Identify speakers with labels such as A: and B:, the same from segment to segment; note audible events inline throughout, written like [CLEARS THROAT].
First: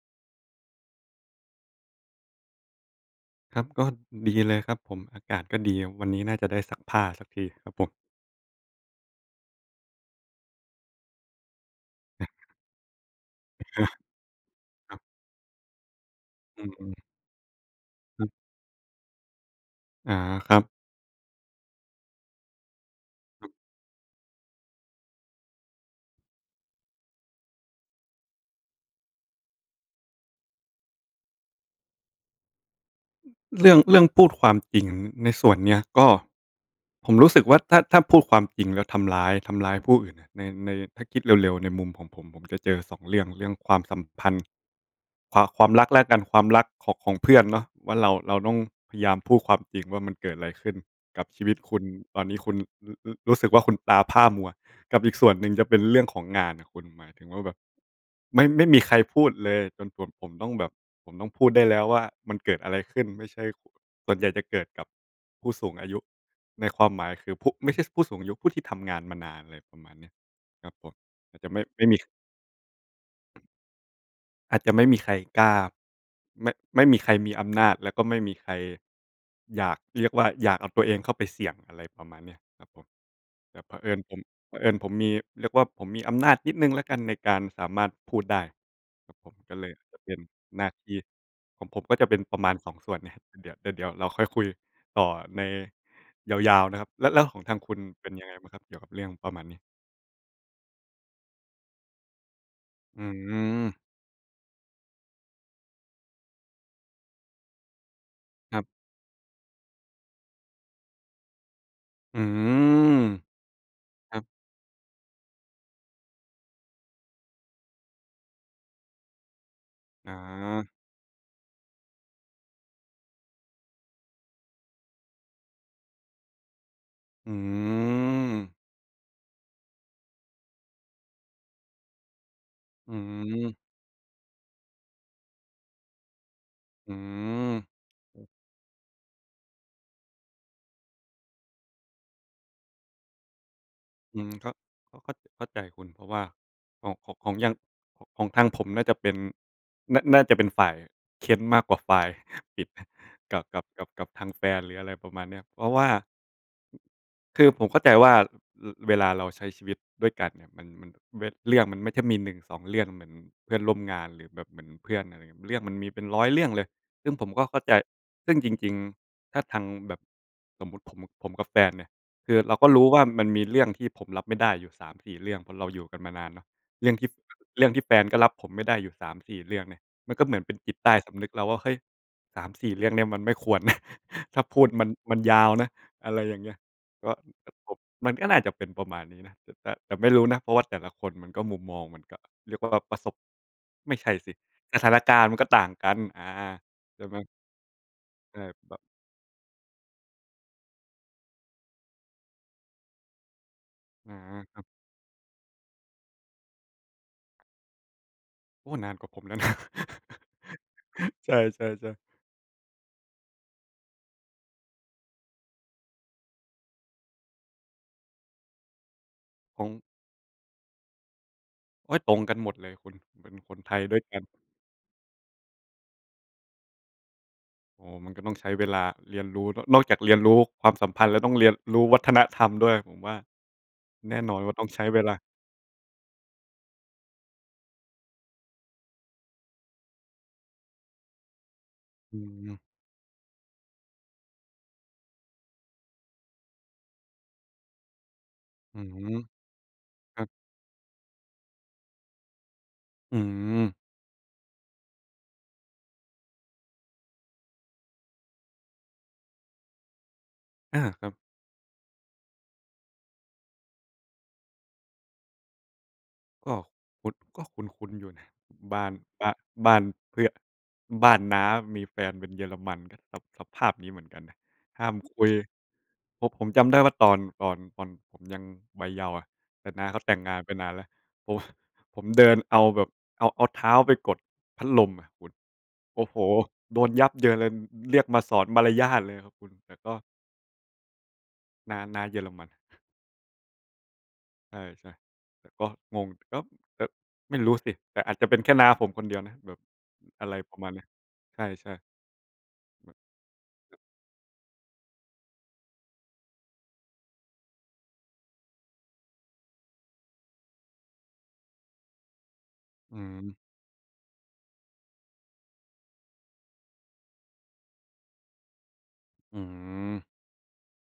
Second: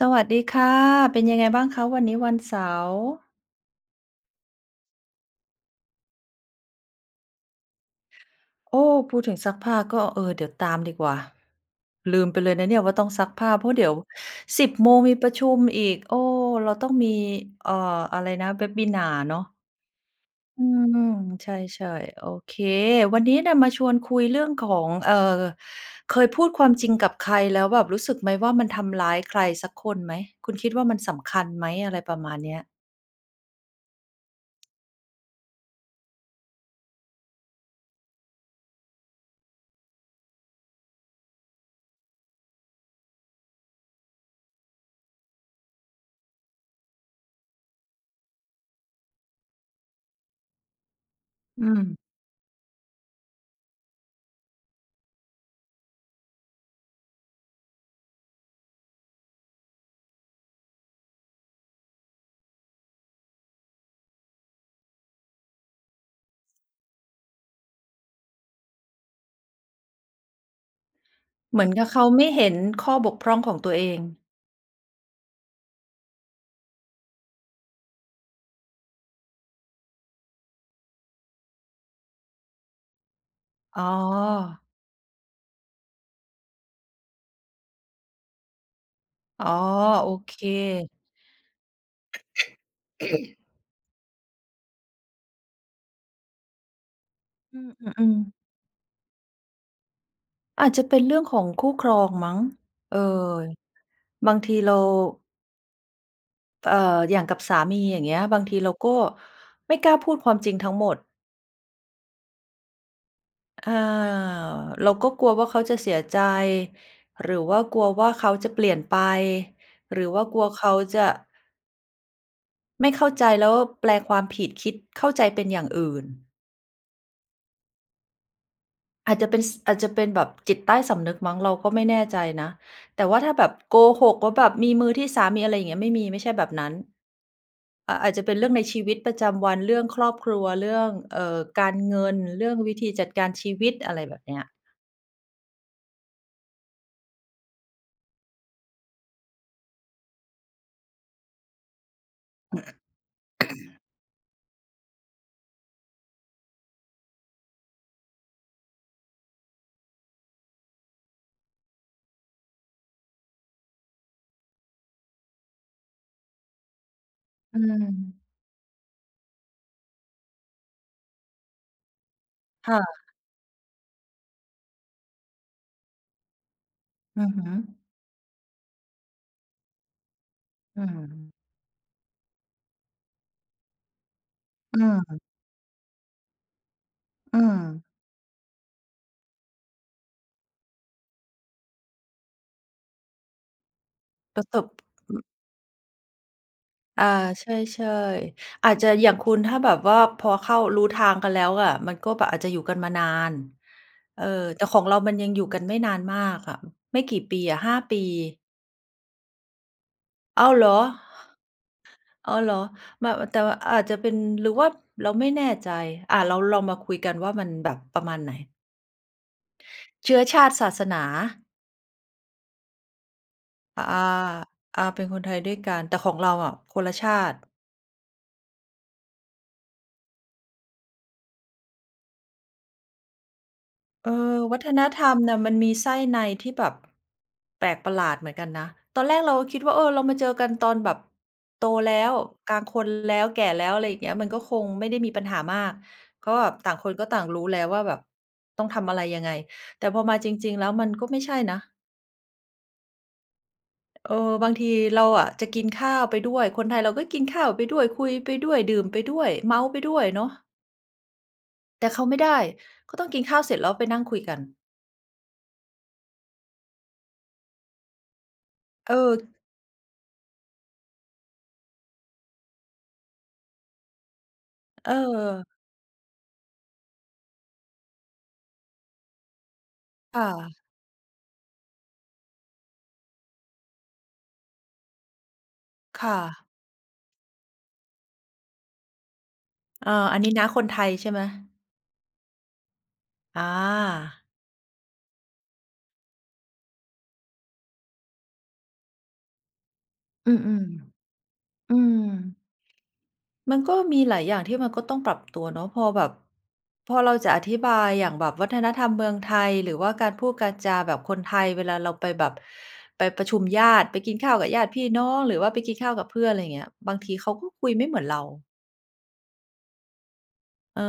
A: สวัสดีค่ะ เป็นยังไงบ้างคะ? วันนี้วันเสาร์
B: ครับก็ดีเลยครับผม อากาศก็ดี วันนี้น่าจะได้ซักผ้าสักทีครับผม
A: โอ้ พูดถึงซักผ้าก็ เออ เดี๋ยวตามดีกว่า ลืม
B: [CHUCKLES]
A: ไปเลยนะเนี่ยว่าต้องซักผ้า เ
B: อ
A: พรา
B: ะ
A: ะเ
B: ฮ
A: ดี
B: ะ
A: ๋ยว 10 โม
B: ครั
A: ง
B: บ
A: มีประชุมอีก เออ
B: อื
A: เราต้อ
B: อ
A: ง
B: ๆ
A: มี อ่า อะ
B: ค
A: ไ
B: ร
A: ร
B: ับ
A: นะ Webinar เนาะ
B: อา ครั
A: อ
B: บ
A: ืม ใช่ ๆ โอเค วันนี้
B: คร
A: น
B: ับ
A: ่ะมาชวนคุยเรื่องของ เอ่อ เคยพูดความจริงกับใครแล้วแบบรู้สึกไหมว่า มันทำร้ายใครสักคนไหม คุณคิดว่ามันสำคัญไหม? อะไรประมาณเนี้ย
B: เรื่อง เรื่องพูดความจริงในส่วนเนี้ย ก็ ผมรู้สึกว่าถ้า ถ้าพูดความจริงแล้วทำร้าย ทำร้ายผู้อื่นใน ใน ถ้าคิดเร็ว ๆ ในมุมของผม ผมจะเจอ 2 เรื่อง เรื่องความสัมพันธ์ ความ ความรักละกัน ความรักของ ของเพื่อนเนาะ ว่าเรา เราต้องพยายามพูดความจริงว่า มันเกิดอะไรขึ้นกับชีวิต
A: อื
B: คุณ
A: ม
B: ตอนนี้คุณระ รู้สึกว่าคุณตาพร่ามัว กับอีกส่วนหนึ่งจะเป็นเรื่องของงานน่ะคุณ หมายถึงว่าแบบไม่ ไม่มีใครพูดเลยจนส่วนผมต้องแบบ ผมต้องพูดได้แล้วว่า มันเกิดอะไรขึ้น ไม่ใช่ ส่วนใหญ่จะเกิดกับ ผู้สูงอายุ ในความหมายคือ ผู้ ไม่ใช่ผู้สูงอายุ ผู้ที่ทำงานมานาน อะไรประมาณนี้ ครับผม อาจจะไม
A: เหม
B: ่
A: ือน
B: ไ
A: ก
B: ม
A: ั
B: ่
A: บ
B: ม
A: เ
B: ี
A: ขาไม่เห็นข้อบกพร่องของตัวเอง
B: อาจจะไม่มีใครกล้า ไม่ ไม่มีใครมีอำนาจ แล้วก็ไม่มีใคร อยากเรียกว่า อยากเอาตัวเองเข้าไปเสี่ยง อะไรประมาณเนี้ยครับผม แต่เผ
A: อ๋อ
B: อิญผม เผอิญผมมี เรียกว่าผมมีอำนาจนิดหนึ่งละกันในการสามารถพูดได้ครับผม
A: อ๋อ
B: ก็เลยจะเ
A: โอ
B: ป็น
A: เค
B: หน้าที่ของผมก็จะเป็นประมาณ 2 ส่วนเนี้ย
A: [CLEARS THROAT]
B: เดี๋ยว แต่เดี๋ยวเราค่อยคุยต่อในยาว ๆ นะครับ แล้ว แล้วก็ของท
A: อ
B: า
A: ื
B: งค
A: ม
B: ุณ
A: ๆ อื
B: เป็น
A: ม
B: ยังไงบ้างครับเกี่ยวกับเรื่องประมาณนี้
A: อาจจะเป็นเรื่องของคู่ครองมั้ง เอ
B: อ
A: อ
B: ืม
A: บางทีเรา เอ่อ อย่างกับสามี อย่างเงี้ย บางท
B: ค
A: ี
B: รับ
A: เราก็ไม่กล้าพูดความจริงทั้งหมด
B: อืม
A: อ่า
B: ครับ
A: เราก็กลัวว่าเขาจะเสียใจ หรือว่ากลัวว่าเขาจะเปลี่ยนไป หรือ
B: อ
A: ว่ากลัวเข
B: า
A: าจะ ไม่เข้าใจ แล้วแปลความผิด คิดเข้าใจเป็นอย่างอื่น
B: อืม
A: อาจจะเป็น ส อาจจะเป็นแบบจิตใต้สำนึกมั้ง เราก็ไม่แน่ใจนะ
B: อื
A: แต่ว่าถ้าแบบ
B: ม
A: โกหกว่า แบบมีมือที่สาม มีอะไรอย่างเงี้ย ไม่มี ไม่ใช่แบบนั้น
B: อื
A: อะ อาจจะ
B: ม
A: เป็นเรื่องในชีวิตประจำวัน เรื่องครอบครัว เรื่อง เอ่อ การเงิน เรื่องวิธีจัดการชีวิต อะไรแบ
B: อื
A: บเ
B: ม
A: นี้ย
B: ก็ ก็เข้า เข้าใจคุณ เพราะว่าของ ของ ของอย่าง ของทางผมน่าจะเป็น น่า น่าจะเป็นฝ่ายเค้นมากกว่าฝ่ายผิด กับ กับ
A: [CLEARS THROAT]
B: กับ กับทางแฟนหรืออะไรประมาณเนี้ย เพราะว่า คือผมเข้าใจว่า ร เวลาเราใช้ชีวิตด้วยกันอะ มัน มันเว เรื่องมันไม่ได้มี 1, 2 เรื่อง เหมือนเพื่อนร่วมงานหรือแบบเหมือนเพื่อน อะไรอย่างเงี้ย เรื่องมันมีเป็น 100 เรื่องเลย ซึ่งผมก็เข
A: อื
B: ้าใจ
A: ม
B: ซึ่งจริง ๆ ถ้าทางแบบ สมมติผม ผมกับแฟนเนี่ย คือเราก็
A: ค่
B: รู้ว่
A: ะ
B: ามันมีเรื่องที่ผมรับไม่ได้อยู่ 3-4 เรื่อง เพราะเราอยู่กันมานานเนาะ เรื่องที่
A: อือฮึ
B: เรื่องที่แฟนก็รับผมไม่ได้อยู่ 3-4 เรื่องเนี่ย มันก็เหมือนเป็นจิต
A: อื
B: ใต้สำนึก
A: ม
B: เราว่า เฮ้ย 3-4 เรื่องเนี้ยมันไม่ควรนะ [CHUCKLES] ถ้าพูด
A: อื
B: มัน มัน
A: ม
B: ยาวนะ อะไรยังเงี้ย ก็
A: อื
B: แต่ผม
A: ม
B: มันก็น่าจะเป็นประมาณนี้นะ แต่ แต่ไม่รู้นะ เพราะว่าแต่ละคนมันก็มุมมองมันก็เรียกว่าแบบประสบ ไม่ใช่สิ
A: ประสบ
B: สถานกา
A: อ
B: รณ์มันก็ต่างกัน อา ใช
A: อา
B: ่ไหม?
A: ใช่
B: เออ
A: ๆ อ
B: แ
A: า
B: บ
A: จ
B: บ
A: จะอย่างคุณ ถ้าแบบว่าพอเข้า รู้ทางกันแล้วอะ มันก็แบบอาจจะอยู่กันมานาน
B: อา
A: เออ
B: คร
A: แ
B: ั
A: ต่
B: บ
A: ของเรามันยังอยู่กันไม่นานมากอะ ไม่กี่ปีอะ 5 ปี
B: โอ้ นานกว่า ผมแล้วนะ [CHUCKLES]
A: อ้าว เหรอ!
B: ใช่ ๆ ๆ
A: อ้าว เหรอ! แบบ อะ แต่อาจจะเป็น หรือว่าเราไม่แน่ใจ อะ เราลองมาคุยกันว่ามันแบบประมาณไหน?
B: ของ
A: เชื้อชาติ ศาสนา
B: โอ๊ย ตรงกันหมดเลยคุณ เป็นคนไท
A: อ
B: ย
A: า
B: ด้วยกัน
A: อา เป็นคนไทยด้วยกัน แต่ของเราอะคนละชาติ
B: อ๋อ มันก็ต้องใช้เวลาเรียนรู้ น นอกจากเรียนรู้ความสัมพันธ์แล้ว ก็ต้องเรียนรู้วัฒนธรรมด้วย ผมว่า
A: เออ
B: แน่นอนว่า
A: วั
B: ต้อ
A: ฒ
B: งใช
A: น
B: ้เ
A: ธ
B: ว
A: ร
B: ล
A: รม
B: า
A: น่ะมันมีไส้ในที่แบบแปลกประหลาดเหมือนกันนะ ตอนแรกเราก็คิดว่า เออ เรามาเจอกันตอนแบบโตแล้ว
B: อ
A: ก
B: ื
A: ลา
B: อ
A: งคนแล้ว แก่แล้ว อะไรอย่างเงี้ย มันก็คงไม่ได้มีปัญหามาก ก็แบบต่างคนก็ต่างรู้แล้วว่าแบบต้อง
B: อ
A: ท
B: ื
A: ำอะไร
B: ม
A: ยังไง แต่พอม
B: ค
A: า
B: รั
A: จ
B: บ
A: ริง ๆ แล้วมันก็ไม่ใช่นะ
B: อืม
A: เออ บางทีเราอะจะกินข้าวไปด้วย คนไทยเราก็กินไปด้วย คุยไปด้วย ดื่มไปด้วย เมาท์ไปด้วยเนาะ
B: อา ครับ
A: แต่เขาไม่ได้ เขาต้องกินข้าวเสร็จ แล้วไปนั่งคุยกัน
B: ก็คุ้น ก็คุ้น ๆ อยู่นะ บ้า
A: เอ
B: น
A: อ
B: บ้าน บ้านเพื่อน บ้านน้ามีแฟนเป็นเยอรมัน ก็สะ สภาพนี้เหมือนกันน่ะ ห้ามคุย
A: เออ
B: ผม ผมจำได้ว่าตอน ตอน ตอนผมยังวัยเยาว์อะ แต่น้าเขาแต่
A: ค
B: ง
A: ่
B: งานไป
A: ะ
B: นานแล้ว โอ้โฮ ผมเดินเอาแบบ เอา เอาเท้าไปกดพัดลมอะคุณ โอ
A: ค
B: ้
A: ่
B: โฮ
A: ะ
B: โดนยับเยินเลย เรียกมาสอนมารยาทเลยอะคุณ แต่
A: อ
B: ก
A: า
B: ็
A: อันนี้น้าคนไทยใช่ไหม?
B: น้า น้าเยอรมัน [CHUCKLES]
A: อา
B: ใช่ ๆ แต่ก็งง แต่ก็แบบ ไม่รู้สิ แต่อาจจะเป็นแค่น้าผมคนเดียวนะแบบ อะ
A: อื
B: ไรปร
A: ม
B: ะมาณเนี้ย ใช
A: ๆ อ
B: ่
A: ื
B: ๆ
A: ม
B: แบบ
A: มันก
B: ค
A: ็
B: รับ
A: มีหลายอย่างที่มันก็ต้องปรับตัวเนาะ พอแบบพอเราจะอธิบายอย่างแบบวัฒนธรรมเมืองไทย หรือว่าการพูดการจาแบบคนไทยเวลาเราไปแบบ
B: อื
A: ไปประ
B: ม
A: ชุมญาติ ไปกินข้าวกับญาติพี่น้อง หรือว่าไปกินข้าวกับเพื่อน อะไรเงี้ย บางทีเขาก็คุยไม่เหมือนเรา
B: อืม
A: เออ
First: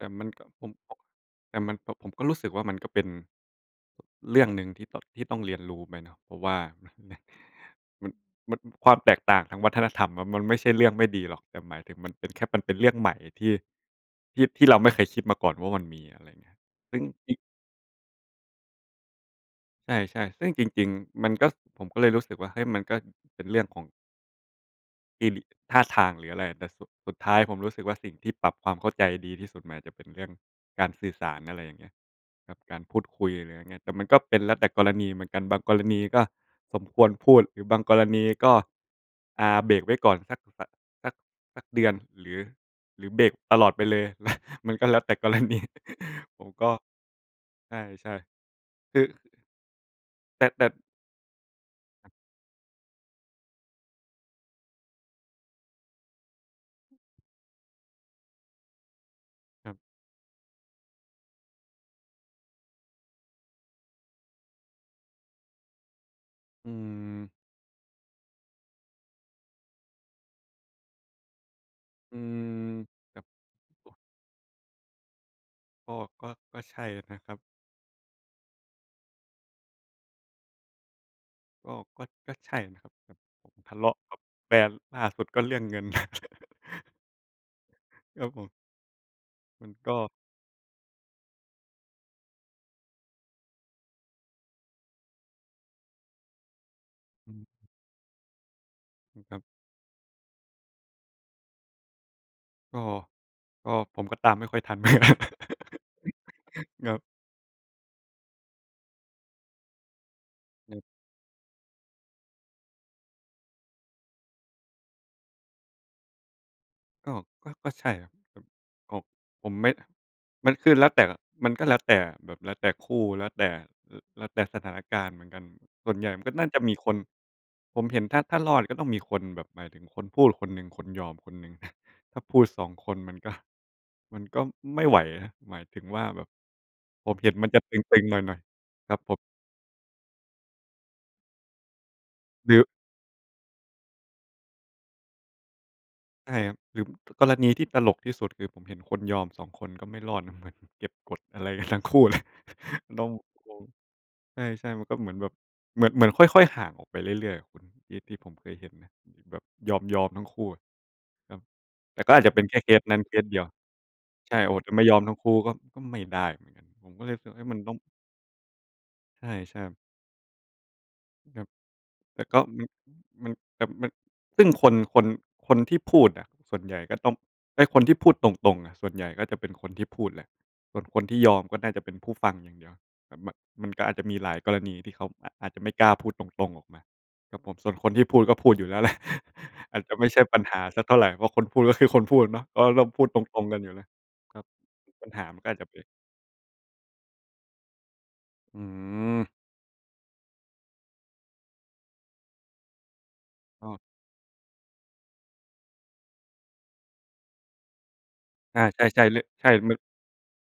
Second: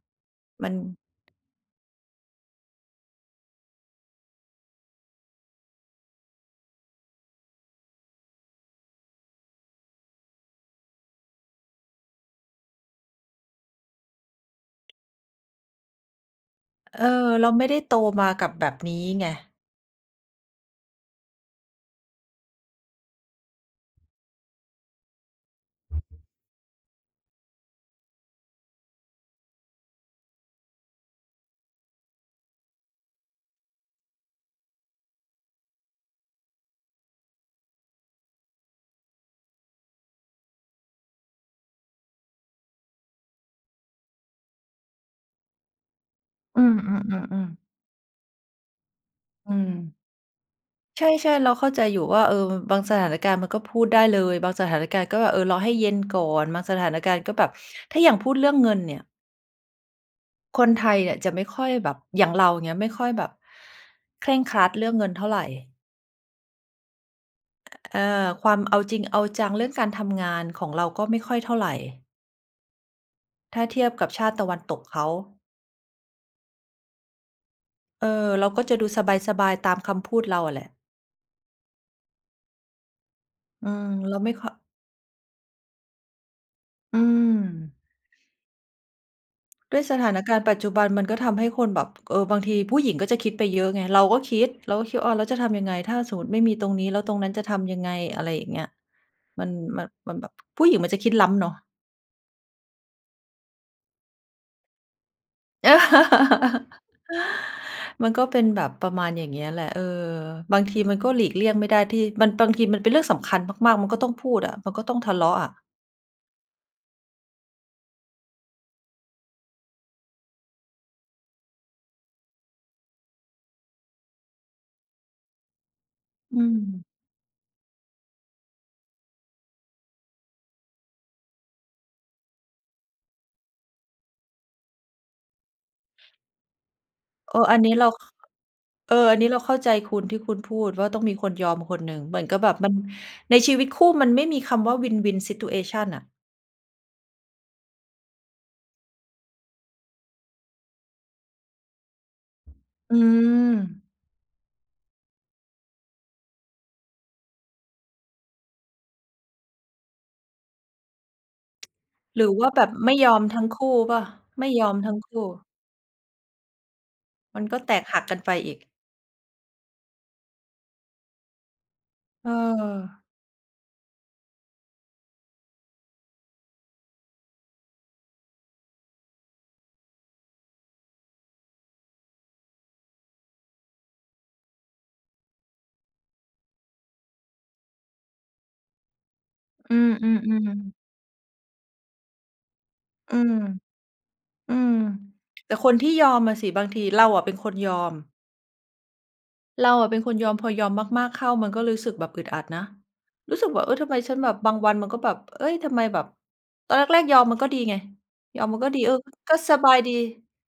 B: แต่มันก็ ผ
A: มั
B: ม
A: น
B: ก็ แต่มันก็ ผมก็รู้สึกว่ามันก็เป็น เรื่องหนึ่งที่ ต ที่ต้องเรียนรู้ไปเนาะ เพราะว่า [CHUCKLES] มัน มันความแตกต่างทางวัฒนธรรมอะมันไม่ใช่เรื่องไม่ดีหรอก แต่หมายถึงมันเป็นแค่ มันเป็นเรื่องใหม่ที่ ที่ ที่เราไม่เคยคิดมาก่อนว่ามันมี อะไรยังเงี้ย เป
A: เ
B: ็
A: อ
B: น
A: อ
B: อีก
A: เราไม่ได้โตมากับแบบนี้ไง
B: ใช่ ๆ ซึ่งจริง ๆ มันก็ ผมก็เลยรู้สึกว่า เฮ้ย มันก็เป็นเรื่องของ กิริ ท่าทางหรืออะไร แต่สุด สุดท้ายผมรู้สึกว่า สิ่งที่ปรับความเข้าใจดีที่สุดหมายถึงเป็นเรื่องการสื่อสาร อะไรอย่างเงี้ย กับการพูดคุย หรือยังงี้ แต่มันก็เป็นแล้วแต่กรณีเหมือนกัน บางกรณีก็สมควรพูด บางกรณีก็ อ่า เบรกไว้ก่อนสักแบบ สัก สักเดือน หรือ หรือเบรกตลอดไปเลย [CHUCKLES] มันก็เลยแต่กรณี [CHUCKLES] ผม
A: อื
B: ก็
A: ม ๆ ๆ ๆ
B: ใช่ ๆ คือ
A: อืม
B: แต่ แต่
A: ใช่ ๆ เราเข้าใจอยู่
B: ครับ
A: ว่า เออ บางสถานการณ์มันก็พูดได้เลย บางสถานการณ์ก็ เออ รอให้เย็นก่อน บางสถานการณ์ก็แบบ ถ้าอย่างพูดเรื่องเงินเนี่ย
B: ครับ
A: คนไทยอะจะไม่ค่อยแบบ อย่างเราเงี้ย ไม่ค่อยแบบเคร่งครัดเรื่องเงินเท่าไร
B: อืม
A: เออ ความเอาจริงเอาจังเรื่องการทำงานของเราก็ไม่ค่อยเท่าไร
B: อืม ครับ
A: ถ้าเที
B: ผ
A: ยบ
B: ม
A: กับชาติตะวันตกเขา
B: ก็ ก็ ก็ใช่อะนะครับ
A: เออ เราก็จะดูสบาย ๆ ตามคำพูดเราอะแหละ
B: ก็ ก็ ก็ใช่นะครับ ผ ผม
A: อื
B: ทะเ
A: ม
B: ลาะ
A: เ
B: ก
A: ร
B: ั
A: า
B: บ
A: ไม่ค่
B: แ
A: อ
B: ฟนล่าสุดก็เรื่องเงิน [CHUCKLES]
A: อืม
B: ครับผม มัน
A: ด้วย
B: ก
A: ส
B: ็
A: ถานการณ์ปัจจุบันมันก็ทำให้คนแบบ เออ บางทีผู้หญิงก็จะคิดไปเยอะไง เราก็คิด เราก็คิด อ้าว แล้วจะทำยังไง? ถ้าสมมติไม่มีตรงนี้แล้วตรงนั
B: อ
A: ้นจะท
B: ืม
A: ำยังไง? อะไรอย่างเงี้ย
B: อืม ครั
A: ม
B: บ
A: ัน มัน มันแบบผู้หญิงมันจะคิดล้ำเนาะ
B: ก็ ก็ผมก็ตามไม่ค่อยทัน [CHUCKLES]
A: [LAUGHS]
B: ครับ
A: มันก็เป็นแบบประมาณยังงี้แหละ เออ บาง
B: ค
A: ที
B: รับ
A: มันก็หลีกเลี่ยงไม่ได้ที่ มัน บางทีมันเป็นเรื่องสำคัญมาก ๆ มันก็ต้องพูดอะ มันก็ต้องทะเลาะอะ
B: ก็ ก็ ก็ใช่ครับ ก็ ผม ผมไม่ มันคือแล้วแต่ มันก็แล้วแต่ แบบแล้วแต่คู่ แล้วแต่ แล แล้วแต่สถานการณ์เหมือนกัน ส่วนใหญ่ก็
A: อื
B: น่าจะมี
A: ม
B: คน ผมเห็นถ้า ถ้ารอดก็ต้องมีคนแบบหมายถึงคนพูดคนหนึ่ง คนยอมคนหนึ่งอะ ถ้าพูด 2 คนมันก็ มันก็ไม่ไหวนะ หมายถึงว่า แบบ ผมเห็
A: เอ
B: น
A: อ
B: มัน
A: อั
B: จ
A: น
B: ะ
A: นี้
B: ต
A: เรา
B: ึ
A: ข
B: ง ๆ หน่อย ๆ
A: เ
B: ค
A: อ
B: ร
A: อ
B: ับผ
A: อั
B: ม
A: นนี้เราเข้าใจคุณที่คุณพูดว่าต้องมีคนยอมคนหนึ่ง เหมือนกับแบ
B: หร
A: บ
B: ือ
A: มัน ในชีวิตคู่มันไม่มีคำว่า win-win situation น่ะ
B: ใช่ครับ หรือกรณีที่ตลกที่สุด คือ ผมเห็นคนยอม 2 คนก็ไม่รอดนะ เหมือนเก็บกดอะไรกันทั้งคู่เลย [CHUCKLES]
A: อื
B: ต้อง โอ้โฮ
A: ม
B: ใช่ ๆ มันก็เหมือนแบบ เหมือน เหมือนค่อย ๆ ห่างออกไปเรื่อย ๆ อะคุณ ที่ ที่ผมเคยเห็นนะ แบบยอม ยอมทั้งคู่อะครับ ก็ แต่ก็อ
A: ห
B: า
A: ร
B: จ
A: ื
B: จ
A: อ
B: ะเป็
A: ว
B: น
A: ่า
B: แค
A: แ
B: ่
A: บ
B: เค
A: บ
B: ส
A: ไม่
B: นั้น
A: ย
B: เค
A: อม
B: สเ
A: ท
B: ดี
A: ั
B: ย
A: ้
B: ว
A: งคู่เปล่า?
B: ใช่
A: ไม
B: โ
A: ่
B: อ้โฮ
A: ยอ
B: จะ
A: ม
B: ไม่
A: ท
B: ย
A: ั้
B: อ
A: ง
B: ม
A: ค
B: ทั้ง
A: ู่
B: คู่ก็ ก็ไม่ได้เหมือนกัน ผมก็เลยรู้สึก
A: มั
B: เอ
A: น
B: ๊ย
A: ก
B: มั
A: ็
B: น
A: แ
B: ต
A: ต
B: ้อง
A: กหักกันไปอีก
B: ใช่ ใช่ครับ ครับ แต่
A: เ
B: ก็ มัน
A: ออ
B: มัน แบบมัน ซึ่งคน คน คนที่พูดอะ ส่วนใหญ่ก็ต้องเป็นคนที่พูดตรง ๆ อะ ส่วนใหญ่ก็จะเป็นคนที่พูดแหละ คน คนที่ยอมก็น่าจะเป็นผู้ฟังอย่างเดียวอะ มัน มันก็อาจจะมีหลายกรณีที่เขาอาจ อาจจะไม่กล้าพูดตรง ๆ ออกมาครับผม ส่วนคนที่พูดก็พูดอยู่แล้ว แหละ [CHUCKLES]
A: อื
B: อาจจะไม่ใช่ปัญ
A: ม
B: หา
A: ๆ ๆ
B: สักเท่าไร เพราะคนพูดก็คือคนพูดเนาะ ก็ต้องพูด
A: อื
B: ต
A: ม
B: รง ๆ กันอยู่แล้ว ครับ
A: อืม
B: ปัญหามันก
A: แ
B: ็
A: ต่
B: อาจจ
A: ค
B: ะ
A: น
B: เป็
A: ท
B: น
A: ี่ยอมอะสิบางที เราอะเป็นคนยอม
B: อืม
A: เราอะเป็นคนยอม พอยอมมาก ๆ เข้า มันก็รู้สึกแบบอึดอัดนะ รู้สึกว่า
B: อ้
A: เออ
B: อ
A: ทำไมฉันแบบบางวันมันก็แบบ เอ๊ย ทำไมแบบตอนแรก ๆ ยอมมันก็ดีไง ยอมม
B: อ
A: ั
B: า
A: นก็ด
B: ใ
A: ี เออ
B: ช่ ๆ เรื่อง
A: ก็
B: ใช่
A: สบ
B: ม
A: า
B: ัน
A: ยดี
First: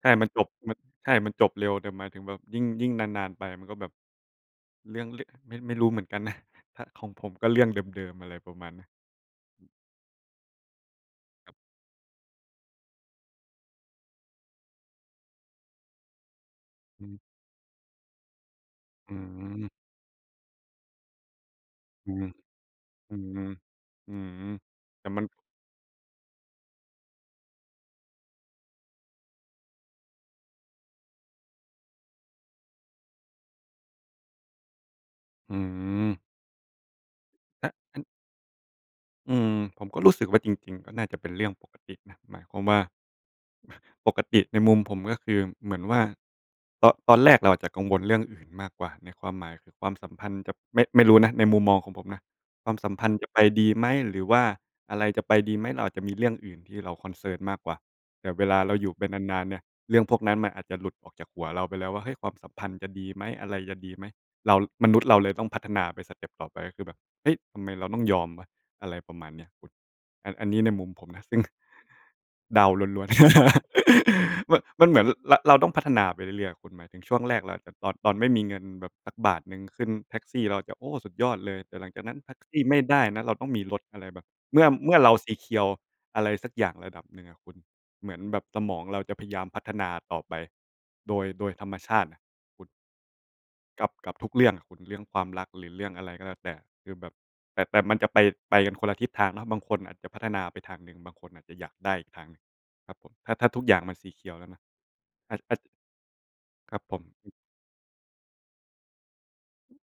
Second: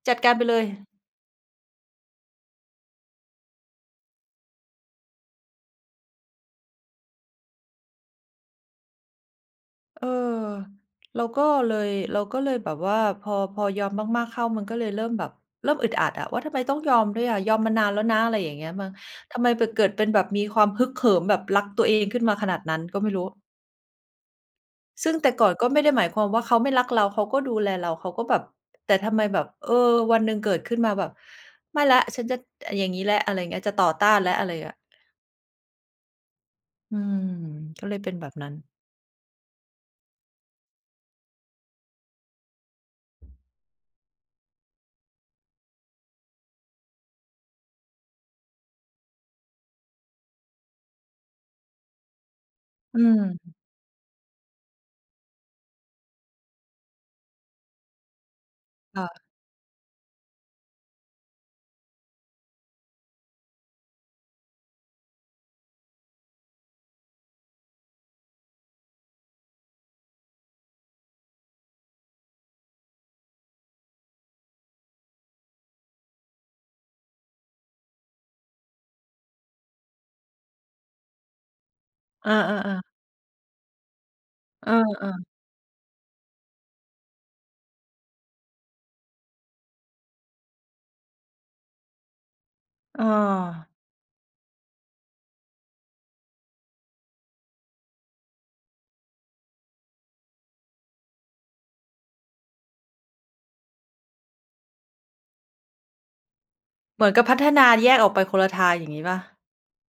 B: ใช่
A: จัด
B: มั
A: ก
B: น
A: าร
B: จ
A: ไป
B: บ
A: เลย
B: มัน ใช่มันจบเร็ว แต่หมายถึงแบบยิ่ง ยิ่งนาน ๆ ไปมันก็แบบ เรื่องเล็ก ไม่ ไม่รู้เหมือนกันนะ ข ของผมก็เรื่องเดิม ๆ อะไรประมาณเนี้ย
A: เออ เราก็
B: ครับ
A: เลย เราก็เลยแบบว่าพอ พอยอมมาก ๆ เข้า มันก็เลยเริ่มแบบเริ่มอึดอัดอะว่า ทำไมต้องยอ
B: อ
A: มด
B: ืม
A: ้วยอะ ยอมมานานแล้วนะ อะไรอย่างเงี้ยมั้ง
B: อื
A: ทำไมแบบ
B: ม
A: เกิดเป็นแบบ มีความฮึกเหิมแบบรักตัวเอง
B: อื
A: ขึ้
B: ม
A: นมาขนาดนั้นก็ไม่
B: อื
A: รู้
B: ม อืม แต
A: ซ
B: ่
A: ึ่ง
B: มั
A: แ
B: น
A: ต่ก่อนก็ไม่ได้หมายความว่าเขาไม่รักเรา เขาก็ดูแลเรา เขาก็แบบ แต่ทำไมแบบ เออ วันหนึ่งเกิดขึ้นมาแบบ ไม่แล้ว ฉันจะอย่างงี้แล้ว อะไรอย่างเงี้ย จะต่อต้านแล้ว อะไรเงี้ย
B: อืม
A: อืม
B: อะ
A: ก็เล
B: อั
A: ย
B: น
A: เป็นแบบนั้น
B: อืม ผมก็รู้สึกว่าจริง ๆ ก็น่าจะเป็นเรื่องปกตินะ หมายความว่า [CHUCKLES] ปกติในมุมผม ก็คือเหมือนว่า ตอ ตอนแรกเราอาจจะกังวลเรื่องอื่นมากกว่าไง ในความหมายคือความสัมพันธ์กับ ไม่ ไม่รู้นะ ไนมุมมองของผมนะ ความสัม
A: อื
B: พันธ์จะไป
A: ม
B: ดีไหม หรือว่าอะไรจะไปดีไหม เราอาจจะมีเรื่องอื่นที่เรา ceoncern มากกว่า แบบเวลาเราอยู่
A: ค
B: ไป
A: ่ะ
B: นาน ๆ เนี่ย เรื่องพวกนั้นมันอาจจะหลุดจากหัวเราไปแล้วว่า เฮ้ย ความสัมพันธ์จะดีไหม? อะไรจะดีไหม? เรา มนุษย์เราเลยต้องพัฒนาไปสเต็ปต่อไป คือแบบ เฮ้ย ทำไมเราต้องยอมวะ อะไรประมาณเนี้ย คุณ อะ อันนี้ในมุมผมนะ ซึ่ง เดาล้วน ๆ [LAUGHS] ม มันเหมือน เรา เราต้องพัฒนาไปเรื่อย ๆ คุณ หมายถึงช่วงแรกเราอาจจะ ตอน ตอนไม่มีเงินแบบสักบาทหนึ่ง ขึ้นแท็กซี่เราจะ โอ้ สุดยอดเลย แต่หลังจากนั้นแ
A: อ
B: ท็กซี่ไม
A: า
B: ่
A: ๆ ๆ
B: ได้นะ เราต้องมีรถ อะไรแบบ เมื่อ
A: เอ
B: เมื่อเรา
A: อ ๆ
B: ซีเคียว อะไรสักอย่างระดับหนึ่งอะคุณ เหมือนแบบสมองเราแบบจะพยายามพัฒนาต่อไป โดย โดยธรรมชาติน่ะคุณ
A: อา
B: กับ กับทุกเรื่องอะคุณ เรื่องความรักหรือเรื่องอะไรก็แล้วแต่ คือแบบ แต่ แต่มันจะไป ไปคนละทิศทางนะ บางคนอาจจะพัฒนาไปทางหนึ่ง บางคนอาจจะอยากได้อีกทางหนึ่ง ครับผม ถ้า ถ้าทุกอย่างมัน ซีเคียว แล้วนะ อาจ อาจ ครับผ
A: เหมื
B: ม
A: อนกับพัฒนาแยกออกไปคนละทาง อย่างงี้เปล่า?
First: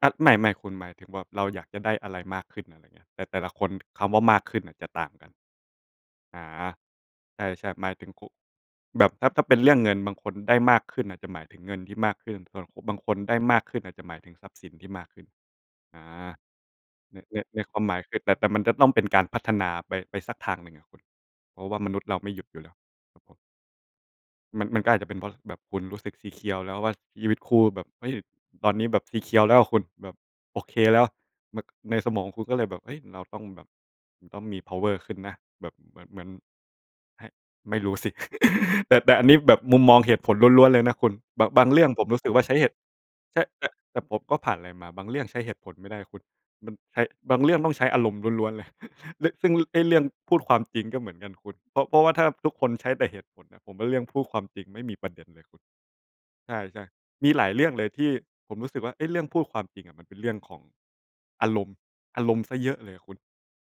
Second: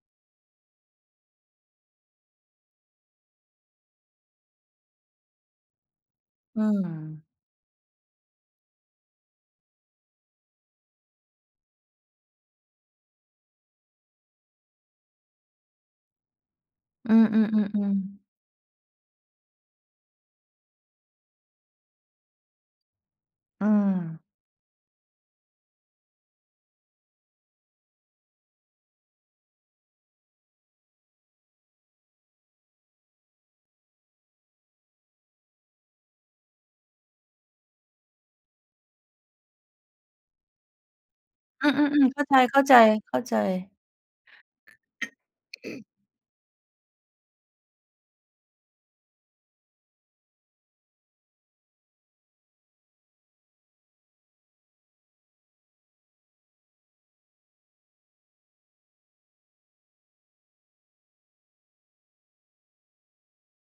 B: อะ ไม่ ๆ คุณ หมายถึงแบบเราอยากจะได้อะไรมากขึ้น อะไรอย่างเงี้ย แต่ แต่ละคนคำว่า มากขึ้นน่ะจะต่างกัน อา
A: อืม
B: ใช่ ๆ หมายถึงคุ แบบ ถ้า ถ้าเป็นเรื่องเงิน บางคนได้มากขึ้นอาจจะหมายถึงเงินที่มากขึ้น สำหรับผม บางคนได้มากขึ้นอาจจะหมายถึงทรัพย์สินที่มากขึ้น อา
A: อื
B: ใน
A: ม
B: ใน ในความหมายค
A: ๆ
B: ื
A: ๆ ๆ
B: อ แต่ แต่มันจะต้องเป็นการพัฒนาไป ไปสักทางหนึ่งอะคุณ เพราะว่ามนุษย์เราไม่หยุดอยู่แล้ว ครับผม
A: อืม
B: มัน มันก็อาจจะเป็นเพราะแบบคุณรู้สึก ซีเคียว แล้วว่า ชีวิตคู่แบบ เฮ้ย ตอนนี้แบบ ซีเคียว แล้วอะคุณ แบบโอเคแล้ว แบบ ในสมองคุณก็เลยแบบ เฮ้ย เราต้องแบบ มันต้องมีเพาว์เออร์ขึ้นนะ แบบเหมือน เหมือนให้ ไม่รู้สิ [CHUCKLES] แต่ แต่อันนี้แบบมุมมองเหตุผลล้วน ๆ เลยนะคุณ บะ บ
A: อ
B: า
A: ื
B: งเรื่องผ
A: ม
B: ม
A: ๆ ๆ
B: ร
A: เ
B: ู
A: ข้
B: ้
A: า
B: สึกว่าใช้เห
A: ใ
B: ตุ
A: จ
B: ใช่ ต
A: ๆ
B: ะ
A: ๆ
B: แต่ผมก็ผ่านอะไรมา บางเรื่องใช้เหตุผลไ
A: [CLEARS THROAT]
B: ม่ได้คุณ มันใช้ บางเรื่องต้องใช้อารมณ์ล้วน ๆ เลย [CHUCKLES] เรื่อง ซึ่งไอ้เรื่องพูดความจริงก็เหมือนกันคุณ เพราะ เพราะว่าถ้าทุกคนใช้แต่เหตุผลอะ ผมว่าเรื่องพูดความจริงไม่มีประเด็นเลยคุณ ใช่ ๆ มีหลายเรื่องเลยที่ผมรู้สึกว่า เอ๊ะ เรื่องพูดความจริงอะมันเป็นเรื่องของ อารมณ์ อารมณ์เสียเยอะเลยอะคุณ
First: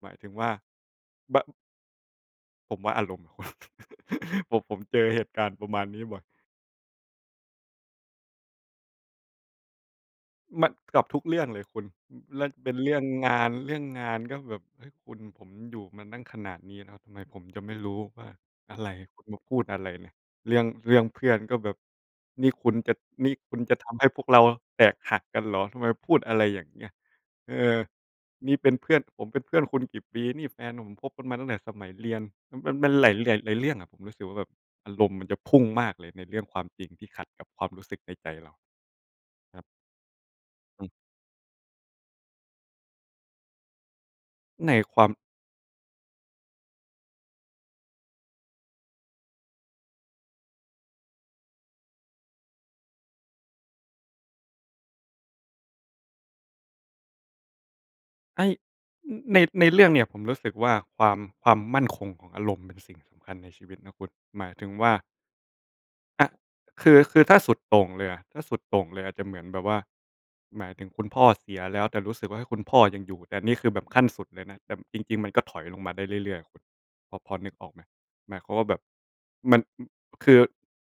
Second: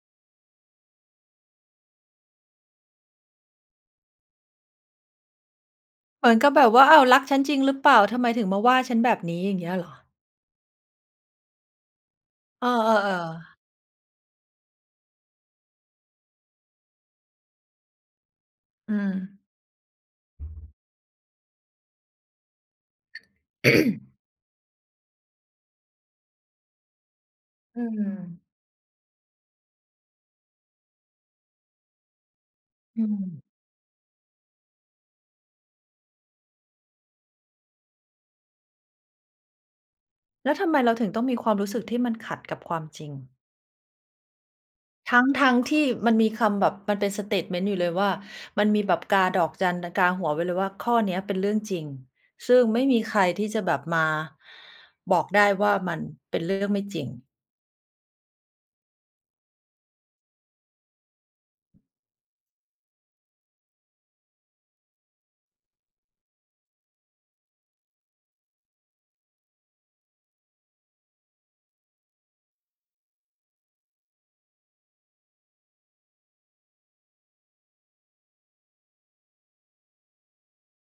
B: หมายถึงว่า บาง ผมว่าอารมณ์น่ะคุณ [CHUCKLES] ผม ผมเจอเหตุการณ์ประมาณนี้บ่อย
A: เหมือนกับแบบว่า "อ้าว รักฉันจริงหรือเปล่า ทำไมถึงมาว่าฉันแบบนี้?" อย่างเงี้ยเหรอ?
B: มัน กับทุกเรื่องเลยคุณ แล้ว
A: อ
B: เป
A: า
B: ็นเรื่องงา
A: ๆ ๆ
B: น เรื่องงาน ก็แบบ เอ๊ะ คุณ ผมอยู่มาตั้งขนาดนี้แล้ว ทำไมผมจะไม่รู้ว่าอะไร
A: อื
B: คุณมา
A: ม
B: พูดอะไรเนี่ย เรื่อง เรื่องเพื่อนก็แบบ นี่คุณจะ นี่คุณจะทำให้
A: [CLEARS THROAT]
B: พวกเราแตกหักกันเหรอ ทำไมพูดอะไรยังเงี้ย เอ
A: อ
B: อ
A: ืม
B: นี่เป็นเพื่อน ผมเป็นเพื่อนคุณกี่ปี นี่แฟนผมคบกันมาตั้งแต่สมัยเรียน มัน มัน
A: อื
B: หลาย
A: ม
B: หลายเรื่องอะ รู้สึกว่าแบบอารมณ์มันจะพุ่งมากเลยในเรื่องความจริงที่ขัดกับความรู้สึกในใจเรา ครับ
A: แล้วทำไม
B: อ
A: เ
B: ืม
A: ราถึงต้องมีความรู้สึกที่มันขัดกับความจริง?
B: ในความ
A: ทั้ง ๆ ที่มันมีคำแบบ มันเป็นสเตตเมนต์อยู่เลยว่า มันมีแบบกาดอกจัน กาหัวไว้เลยว่า ข้อนี้เป็นเรื่องจริง ซึ่งไม่มีใครที่จะแบบมาบอกได้ว่า มันเป็นเรื่องไม่จริง
B: ไอ้ ใน ในเรื่องเนี่ยผมรู้สึกว่า ความ ความมั่นคงของอารมณ์เป็นสิ่งสำคัญในชีวิตนะคุณ หมายถึงว่า อะ คือ คือ ถ้าสุดโต่งเลยอะ ถ้าสุดโต่งเลยอะจะเหมือนแบบว่า หมายถึงคุณพ่อเสียแล้ว แต่รู้สึกว่า เฮ้ย คุณพ่อยังอยู่ แต่นี่คือแบบขั้นสุดเลยนะ แต่จริง ๆ มันก็ถอยลงมาได้เรื่อย ๆ อะคุณ พอ พอนึกออกไหม? หมายความว่าแบบมัน ม คือ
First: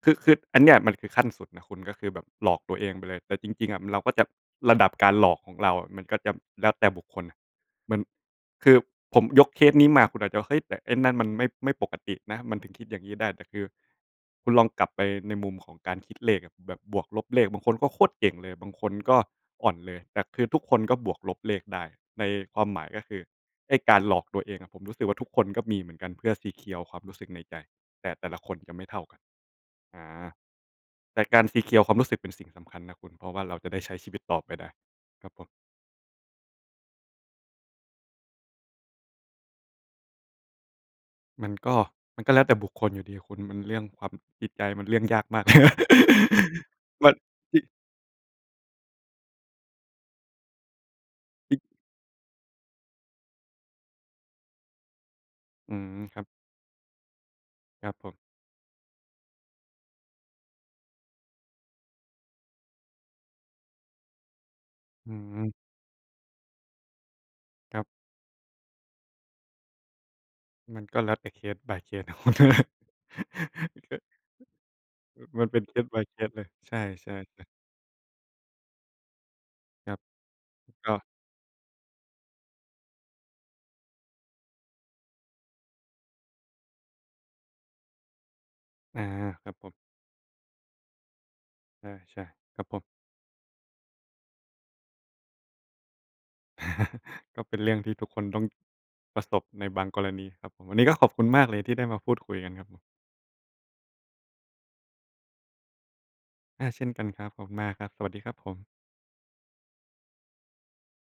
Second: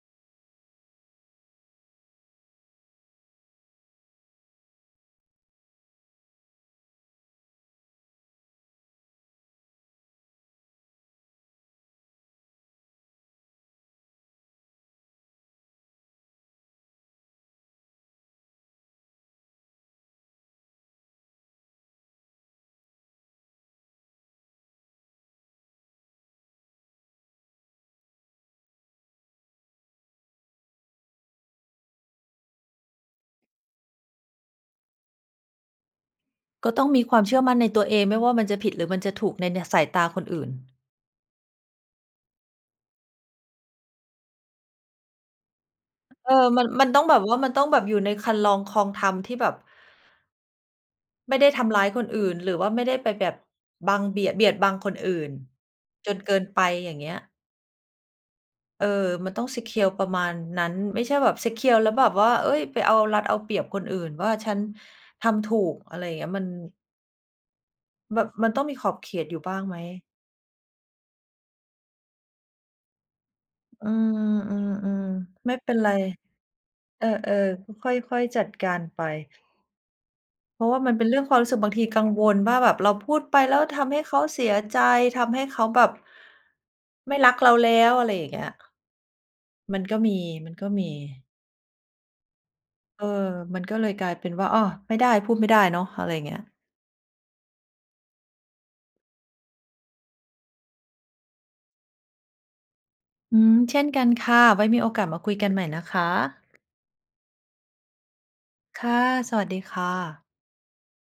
B: คือ คืออันเนี้ยมันคือขั้นสุดนะคุณ ก็คือแบบหลอกตัวเองไปเลย แต่จริง ๆ อะเราก็จะ ระดับการหลอกของเราอะมันก็จะแล้วแต่บุคคลอะ เหมือนคือผมยกเคสนี้มาคุณอาจจะ เฮ้ย แต่ไอ้นั่นมันไม่ ไม่ปกตินะ มันถึงคิดยังงี้ได้ แต่คือ คุณลองกลับไปในมุมของการคิดเลขอะ แบบบวกลบเลข บางคนก็โคตรเก่งเลย บางคนก็อ่อนเลย แต่คือทุกคนก็บวกลบเลขได้ ในความหมายก็คือ ไอ้การหลอกตัวเองอะ ผมรู้สึกว่า ทุกคนก็มีเหมือนกัน เพื่อ ซีเคียว ความรู้สึกในใจ แต่ แต่ละคนก็ไม่เท่ากัน อา แต่การ ซีเคียว ความรู้สึกเป็นสิ่งสำคัญนะคุณ เพราะว่าเราจะได้ใช้ชีวิตต่อไปได้ ครับผม
A: ก็ต้องมีความเชื่อมั่นในตัวเอง ไม่ว่ามันจะผิด หรือมันจะถูกใน ในสายตาคนอื่น
B: มันก็ มันก็แล้วแต่บุคคลอยู่ดีอะคุณ มันเรื่องความ จิตใจมันเรื่องยากมาก
A: เออ มัน มันต้อ
B: [LAUGHS] ม
A: ง
B: ั
A: แ
B: น
A: บบว่า มัน
B: ที
A: ต
B: ่
A: ้องแบบอยู่ในครรลองคลองธรรมที่แบบ ไม่ได้ทำร้ายคนอื่น หรือว่าไม่ได้ไปแบบบังเบียด เบียดบังคนอื่น
B: อืม
A: จ
B: ค
A: น
B: รับ
A: เกินไป อย่างเงี้ย
B: ครับผม
A: เออ มันต้อง ซีเคียว ประมาณนั้น ไม่ใช่แบบ ซีเคียว แล้วแบบว่า เฮ้ย ไปเอารัดเอาเปรียบคนอื่นว่า "ฉัน
B: อื
A: ทำถ
B: อ
A: ูก" อะไรอย่างเงี้ย มัน
B: ครับ
A: แบบมันต้องมีขอบเขตอยู่บ้างไหม?
B: มันก็แล้วแต่ case by case น่ะคุณ
A: อื
B: [LAUGHS] ก็
A: ม
B: อือ
A: ๆ
B: มั
A: ๆ
B: น
A: ไม
B: เ
A: ่
B: ป็น
A: เป็นไร
B: case by case เลย ใช
A: เออ
B: ่ ๆ ๆ
A: ๆ ค่อย ๆ จัดการไป
B: ครับ
A: เพราะว่า
B: ก
A: มันเป
B: ็
A: ็นเรื่องความรู้สึก บางทีกังวลว่า แบบเราพูดไปแล้วทำให้เขาเสียใจ ทำให้เขาแบบไม่รักเราแล้ว อะไรอย่างเงี้ย
B: อา ครับผม
A: มันก็มี มันก็มี
B: ใช่ ๆ ครับผม
A: เออ มันก็เลยกลายเป็นว่า อ้อ ไม่ได้ พูดไม่ได้เนาะ อะไรอย่างเงี้ย
B: [CHUCKLES] ก็เป็นเรื่องที่ทุกคนต้องประสบในบางกรณีครับ วันนี้ก็ขอบคุณมากเลยที่ได้มาพูดคุยกันครับผม
A: อืม เช่นกันค่ะ ไว้มีโอกาสมาคุยกันใหม่นะคะ
B: อา เช่นกันครับ ขอบคุณมากครับ สวัสดีครับผม
A: ค่ะ สวัสดีค่ะ